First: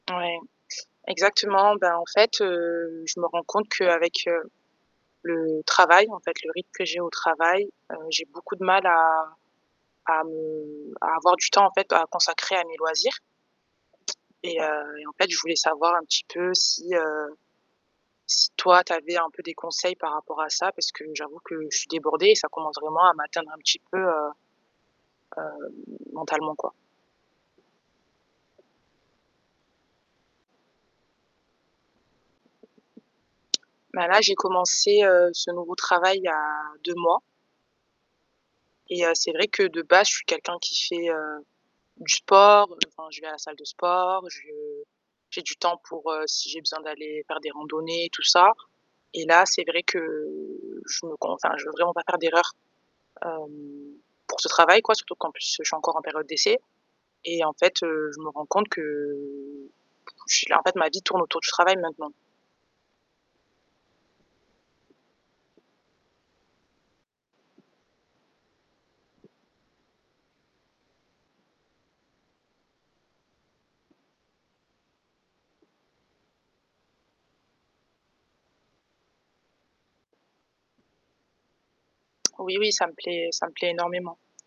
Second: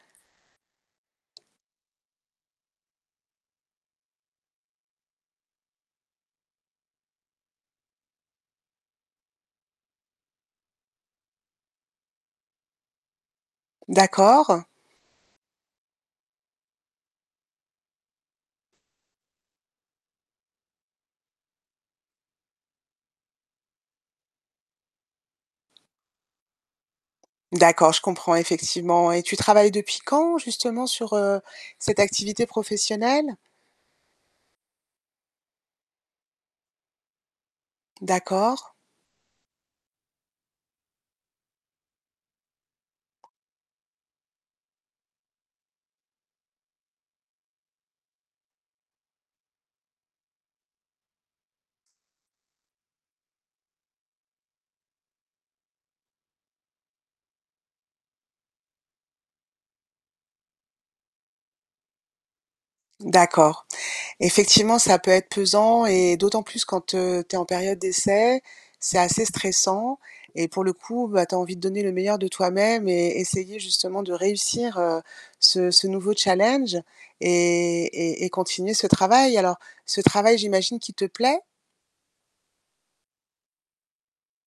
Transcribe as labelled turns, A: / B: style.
A: Ouais, exactement. Ben, en fait, heu, je me rends compte qu'avec, heu, le travail, en fait le rythme que j'ai au travail, heu, j'ai beaucoup de mal à à me à avoir du temps en fait p à consacrer à mes loisirs. Et
B: D'accord.
A: heu, et en fait je voulais savoir un petit peu si, heu, si toi tu avais un peu des conseils par rapport à ça parce que j'avoue que je suis débordée et ça commence vraiment à m'atteindre un petit peu, heu heu, mentalement quoi.
B: D'accord, je comprends effectivement. Et tu travailles depuis quand justement sur, heu, cette activité professionnelle?
A: Bah, là, j'ai commencé, heu, ce nouveau travail il y a 2 mois
B: D'accord.
A: Et heu, c'est vrai que de base je suis quelqu'un qui fait, heu, du sport, heu, enfin je vais à la salle de sport, je j'ai du temps pour, heu, si j'ai besoin d'aller faire des randonnées, tout ça. Et là c'est vrai que, je me con enfin je ne veux vraiment pas faire d'erreurs, hem, pour ce travail quoi, surtout qu'en plus, heu, je suis encore en période d'essai. Et en fait, heu, je me rends compte que, en fait ma vie tourne autour du travail, maintenant.
B: D'accord. Effectivement ça peut être pesant et d'autant plus quand, heu, tu es en période d'essai, c'est assez stressant et pour le coup, bah, tu as envie de donner le meilleur de toi-même et essayer justement de réussir, heu, ce ce nouveau challenge et et et continuer ce travail. Alors, ce travail j'imagine qu'il te plaît?
A: Oui, oui ça me plaît ça me plaît énormément.